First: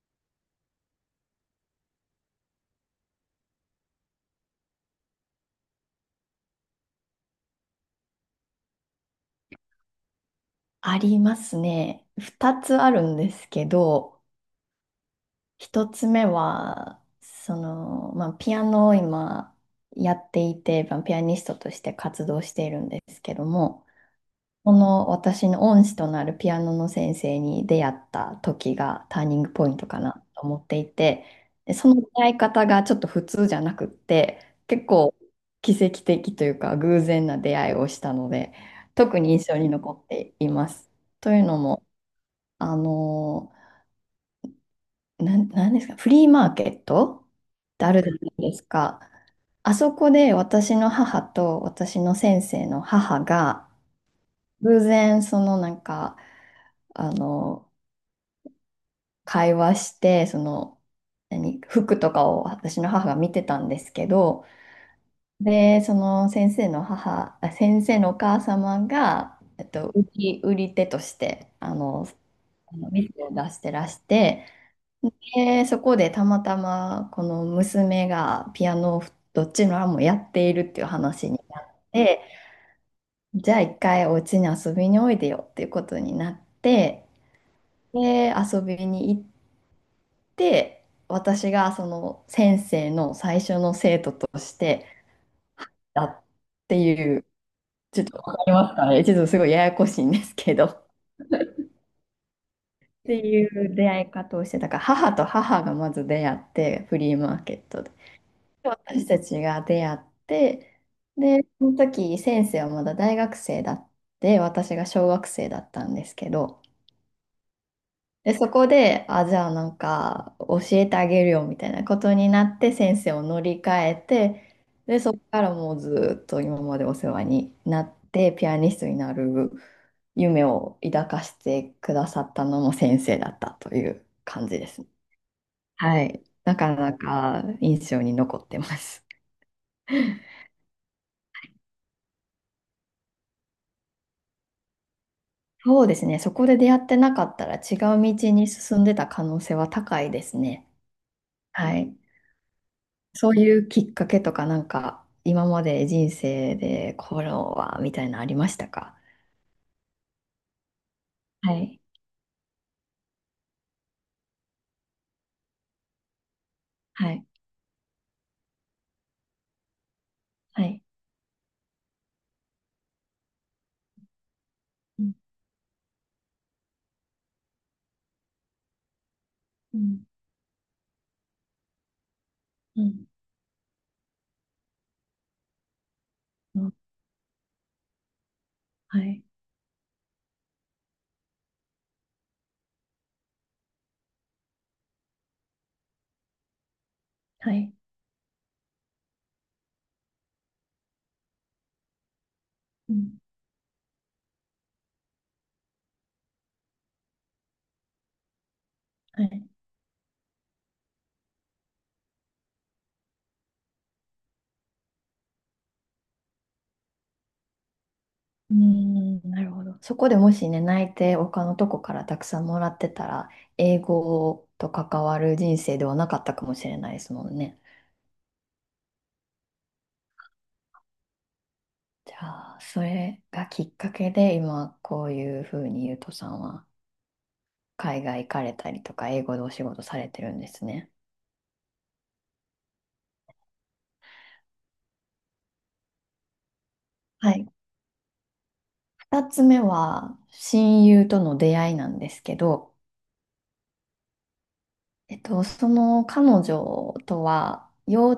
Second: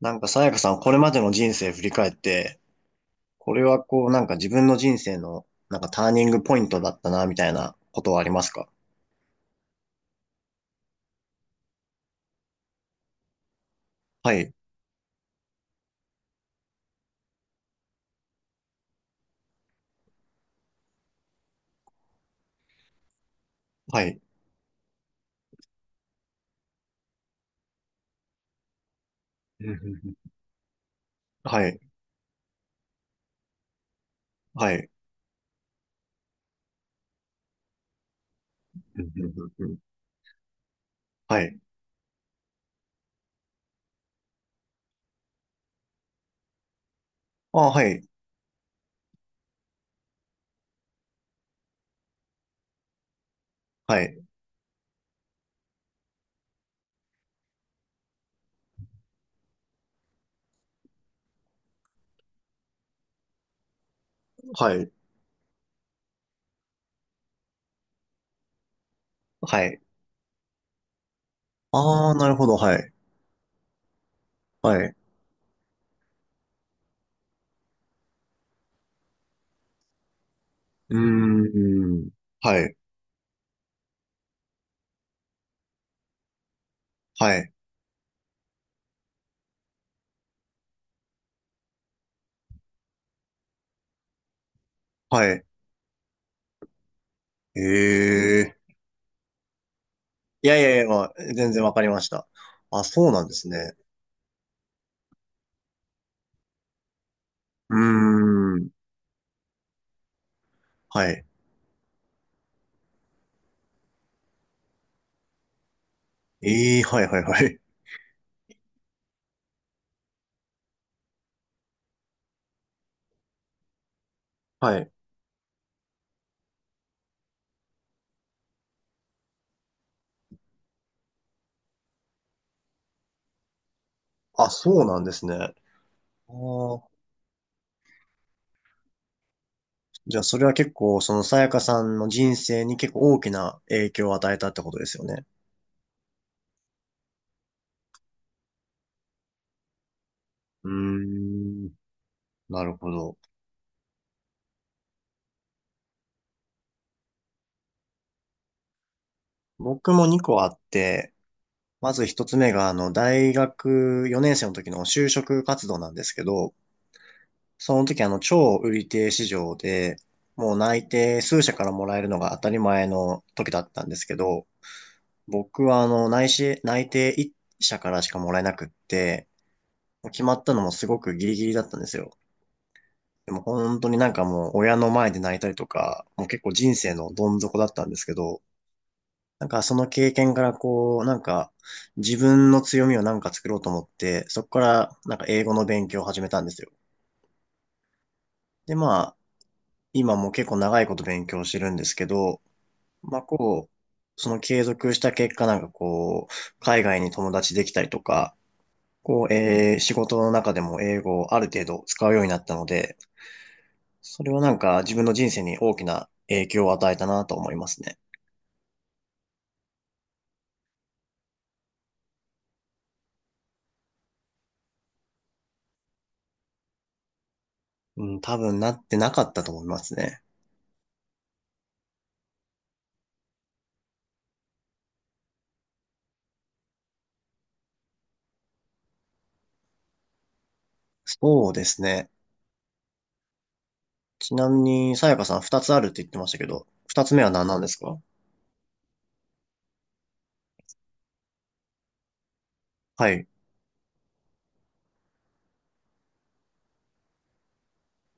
なんか、さやかさん、これまでの人生振り返って、これはこう、なんか自分の人生の、なんかターニングポイントだったな、みたいなことはありますか？ありますね。二つあるんですけど、はい、一つ目は、ピアノを今やっていて、まあピアニストとして活動しているんですけども、はい、この私の恩師となるピアノの先生に出会った時がターニングポイントかなと思っていて、はでい、その出会い方がちょっと普通じゃなくって、は結い、構奇跡的というか偶然な出会いをしたので、特に印象に残っています。といはうのい。も、あの、なんですか、フリーマーケットあ、っはてあい、るじゃないですか。あそこで私の母と私の先生の母が、はい、偶然あの、会話して、服とかを私の母が見てたんですけど、はい、で、先生のお母様が、はい。売り手として、ああ、なるほど、はあのい、店を出してらして、はい、で、そこでたまたまこの娘がピアノをどっちの案もやっているっていうう話にーなっん、て、はい、じゃあ一回お家に遊びにおいでよっていうことになって、はい、で、遊びに行って、私がその先生の最初の生徒としてはい。だっていう、ちょっとわえかりますえ。かね、ちょっとすごいややこしいんですいけやいど。やいっや、まあ、全然わかりました。あ、そうてなんでいすうね。出会い方をして、だから母と母がまず出会って、フリーマーケッうートで。ん、私たちが出会って、はい。で、その時先生はまだ大学生だって、私が小学生だったんですけど、ええ、はい、はい、はい。で、そこで、あ、じゃあなんか教えてあげるよみたいなことになって先生を乗り換えて、はい。で、そこからもうずっと今までお世話になって、ピアニストになる夢を抱かしてくださったのも先生だったという感あ、じですそうね。なんですね。はい。あなかー。なか印象に残ってます。じゃあ、それは結構、そのさやかさんの人生に結構大きな影響を与えたってことですよね。そうですね。そこで出会ってなかったら違う道に進んでた可能性は高いですね。うーん、はい。なるほど。そういうきっかけとかなんか今まで人生でこれはみたいなのありましたか？僕も2個あって、はい。まず1つ目が、大学4年生の時の就職活動なんですけど、はい。その時、超売り手市場で、もうはい。内定数社からもらえるのが当たり前の時だったんですけど、うん。僕は、内定1社からしかもらえなくって、うん。決まったのもすごくギリギリだったんですよ。うんでも本当になんかもう親の前で泣いたりとか、もう結構うん。人生のどん底だったんですけど、はい。なんかその経験からこう、なんか自分の強みをなんか作ろうと思って、そこからなんか英語の勉強を始めたんですよ。はい。でまあ、今も結構長いこと勉強してるんですけど、うん。まあこう、その継続した結果なんかこう、海外に友達できたりとか、はこう、い。仕事の中でも英語をある程度使うようになったので、それはなんか自分の人生に大きな影響を与えたなと思いますね。うーん。なるほど。そこでもしね、泣いて他のとこからたくさんもらってたら、英語と関わる人生ではなかったかもしれないですもんね。うん、多分なってなかったと思いますね。じゃあ、それがきっかけで、今、こういうふうにゆうとさんは、海外行かれたりとか、英語でお仕事されてるんですね。そうですね。ちなみに、さやかさん二つあるって言ってましたけど、二つ目はは何い。なんですか？二つ目は、親友との出会いなんですけど、はい、その彼女とは、幼、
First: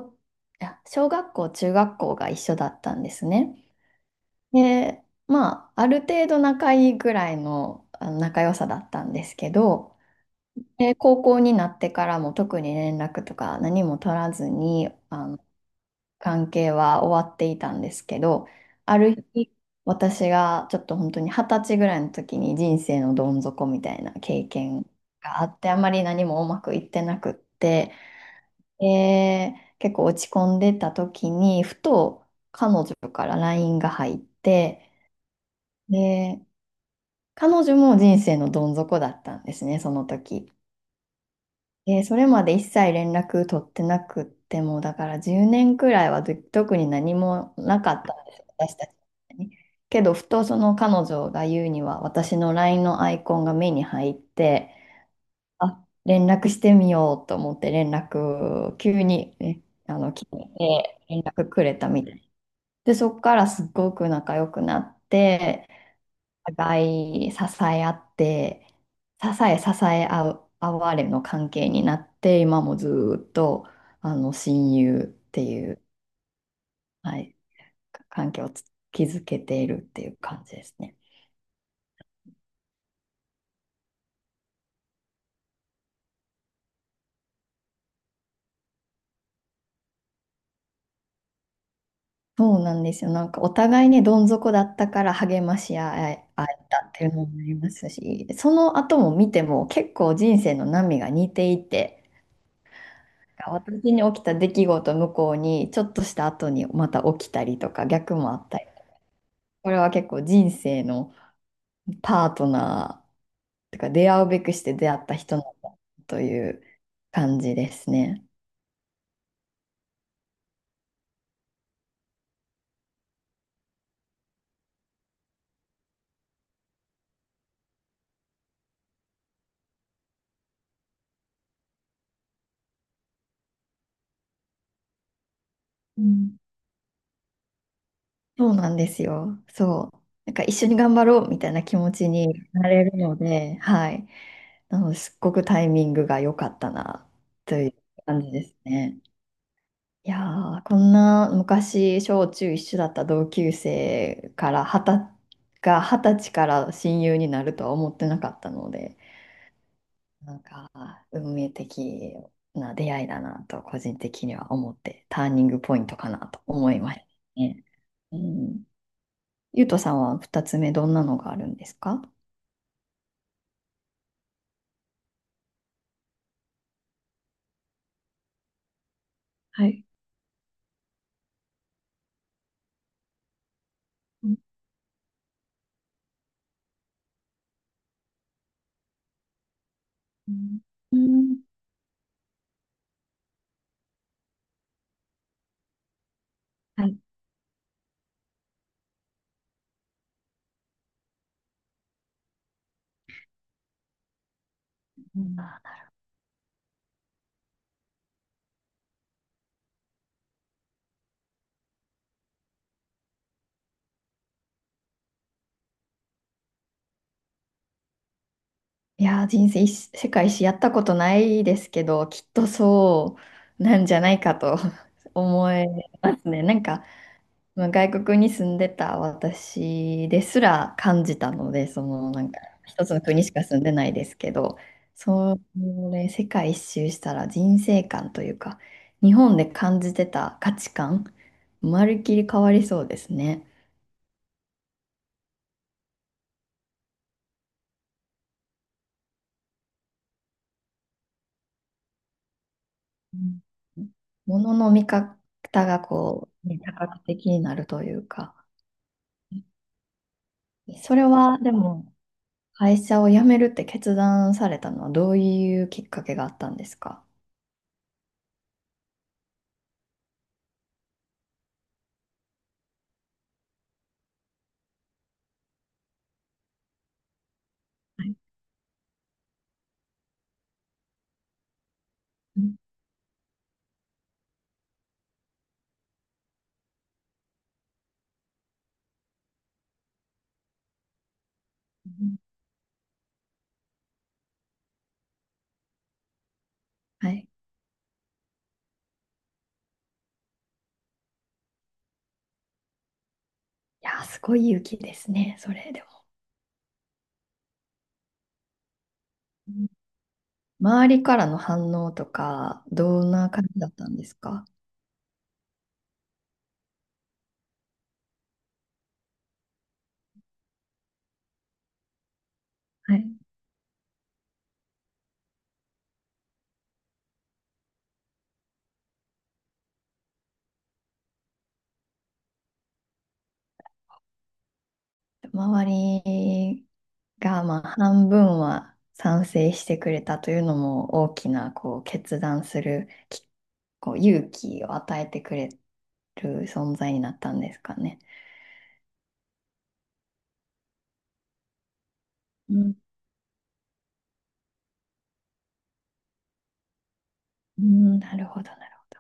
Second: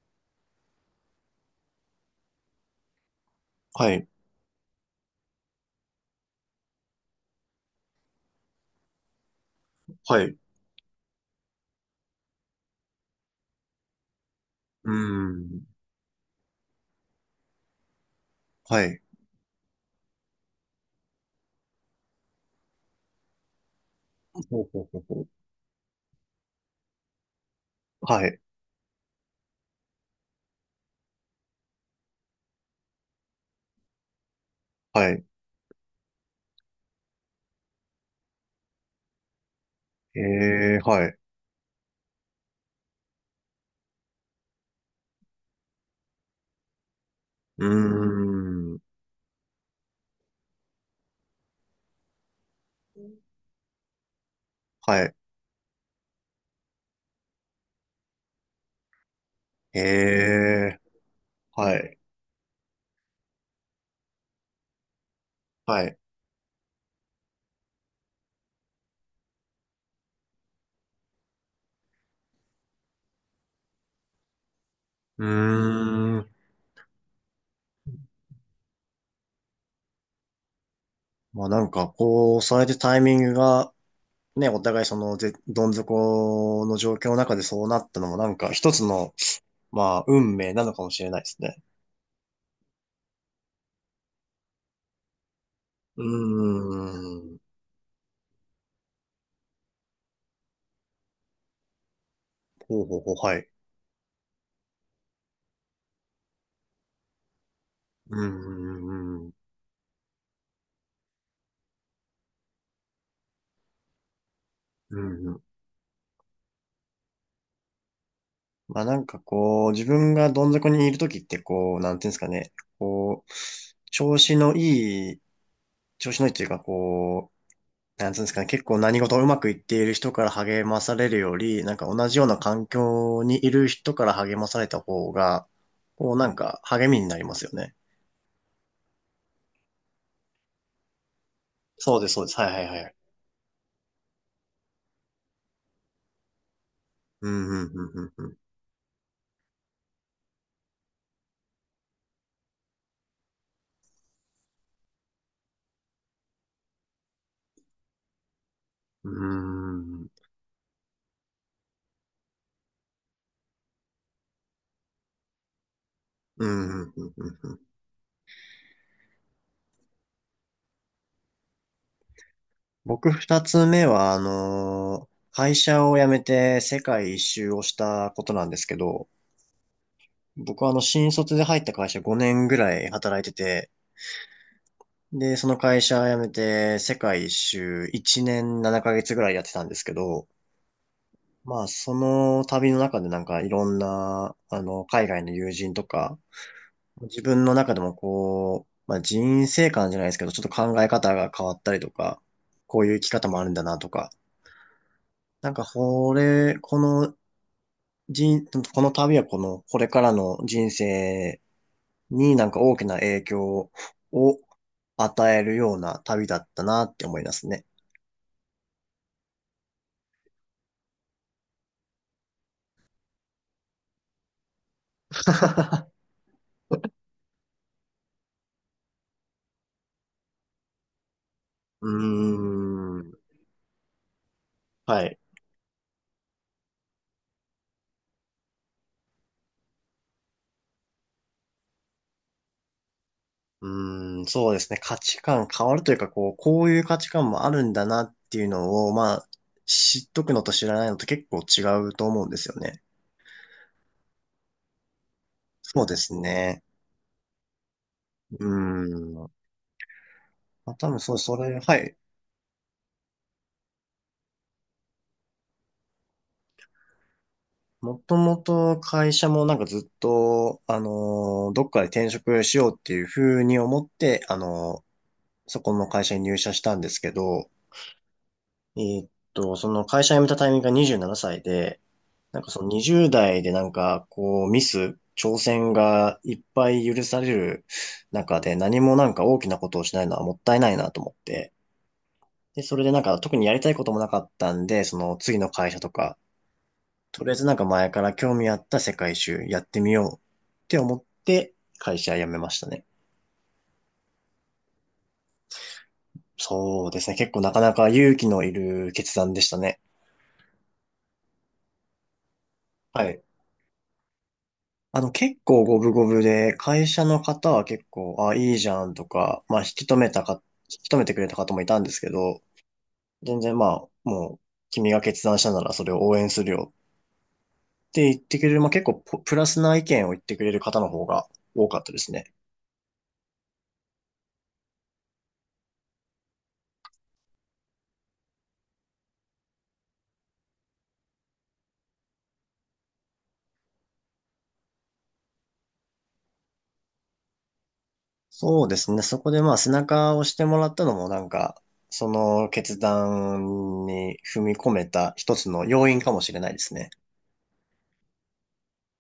いや小学校、中学校が一緒だったんですね。はい、で、まあ、ある程度仲いいぐらいの、あの仲良さだったんですけど、はい。うで、高校になってからも特に連絡とか何も取らずーに、あのん、関係は終わっていたんですけど、はあい。る日、私がちょっと本当に二十歳ぐらいの時に人生のどん底みたいなほ経うほ験うほうほう。があって、あまり何もうまくいってなくって、はい、で結構落ち込んでた時に、ふと彼女からラインが入って、はい。で、彼女も人生のどん底だったんですね、そのえ時。え、はい。それまで一切連絡取ってなくっても、だから10年くらいはず特に何もうーなかったんですよ、私ん、たちに。けど、ふとその彼女が言うには、私の LINE のアイコンが目に入って、はい。あ、連絡してみようと思って連絡、急に、ね、え来てえ、連絡くれはたい、みたい。で、そこからすっごく仲良くなって、はい。お互い支え合って、支え支え合う、合われの関係になって、今もずーっと、親友っうていう、ーん。はい、関係を築けているっていう感じですね。まあなんか、こう、それでタイミングがね、お互いその、どん底の状況の中でそうなったのもなんか一つの、まあ、運命なのかもしれないですね。そうなんですよ。なんかお互いね、どん底だったから励ましう合え、合えたっていうのーん。もありますし、その後も見ても結構人生の波が似ていて、ほうほうほう、はい。なんか私に起きた出来事向こうにちょっとした後にまた起きたりとか逆うーもあったり、ん。うんこれは結構人生のパートナー、てか出会うべくして出会うったんう人ん。なんだという感じですね。まあなんかこう、自分がどん底にいるときってこう、なんていうんですかね。こう、調子のいい、調子のいいっていうかこう、なんつうんですかね、結構何事もうまくいっている人から励まされるより、なんか同じような環境にいる人から励まされた方が、うこうなんん。か励みになりますよね。そうなんですよ。そう。なんか一緒に頑張ろうみたいな気持そうでちす、そうにです。はいなはいれはい。るので、はい。なので、すっごくタイミングが良かったなうん、うといん、ううん、感うじん、ですね。いやー、こんな昔、小中一緒だった同級生から二十歳から親友になるとは思ってなかったので。うん。うーん、なんか、運命的な出会いだなと、個人的には思って、ターニングポイントかなとう思ん、いうん、ましうん、うたんうんうんうんうんうんうんうんうんうんうん。ね。うん。ゆうとさんは2つ目、どんなのがあるんですか？僕二つ目は、会社を辞めて世界一周をしたことなんですけど、はい。僕は新卒で入った会社5年ぐらい働いてて、うんで、その会社辞めて、世界一周1年7ヶ月ぐらいやってたんですけど、うん。まあ、その旅の中でなんかいろんな、海外の友人とか、はい。自分の中でもこう、まあ、人生観じゃないですけど、ちょっと考え方が変わったりとか、こういう生き方もあるんだなとか、うん。なんか、人、この旅はこれからの人生になんか大きな影響を与えるような旅だったなって思いますね。いやー、人生一、世界史やったことないですけど、きっとそうなんじゃないかと 思いますね。なんか、まあ外国に住んでた私ですら感じたので、うー一つのん。国しか住んでないですけど、はい。それ世界一周したら人生観というか、日本で感じてた価値観、まるっきり変わりそうですね。うーん、そうですね。価値観変わるというか、こう、こういう価値観もあるんだなっていうのを、まあ、知っとくのと知らないのと結構違うと思うんですよね。うん。物の見方がそうですこう、ね、ね。多角的になるというか、うーん。まあ、多そ分れそう、そはでれ、はもい。会社を辞めるって決断されたのはどういうきっかけがあったんですか？もともと会社もなんかずっと、どっかで転職しようっていうふうに思って、そこの会社に入社したんですけど、はい。その会社辞めたタイミングが27歳で、うなんかんその20代でなんかこう挑戦がいっぱい許される中で何もなんか大きなことをしないのはもったいないなと思って。うん。で、それでなんか特にやりたいこともなかったんで、その次の会社とか、はとい。りあえずなんか前から興味あった世界一周やってみようって思って会社辞めましたね。いやー、すごい勇気ですね、それでも。そうですね。結構なかなか勇気のいる決断でしうたん。ね。周りからの反応とか、どはんい。な感じだったんですか？結構五分五分で、会社の方は結構、あ、いいじゃんとか、まあ、引き止めてくれた方もいたんですけど、はい。全然まあ、もう、君が決断したならそれを応援するよって言ってくれる、まあ結構ポプラスな意見を言ってくれる方の方が多かったですね。周りが、まあ、半分は賛成してくれたというのも大きな、こう、決断するき、こう、勇気を与えてくれる存在になったんですかね。そうですね。そこでまあ背中を押してもらったのもなんか、そのうん、決断に踏み込めた一つの要因かもしれないですね。うん、なるほど、なるほど。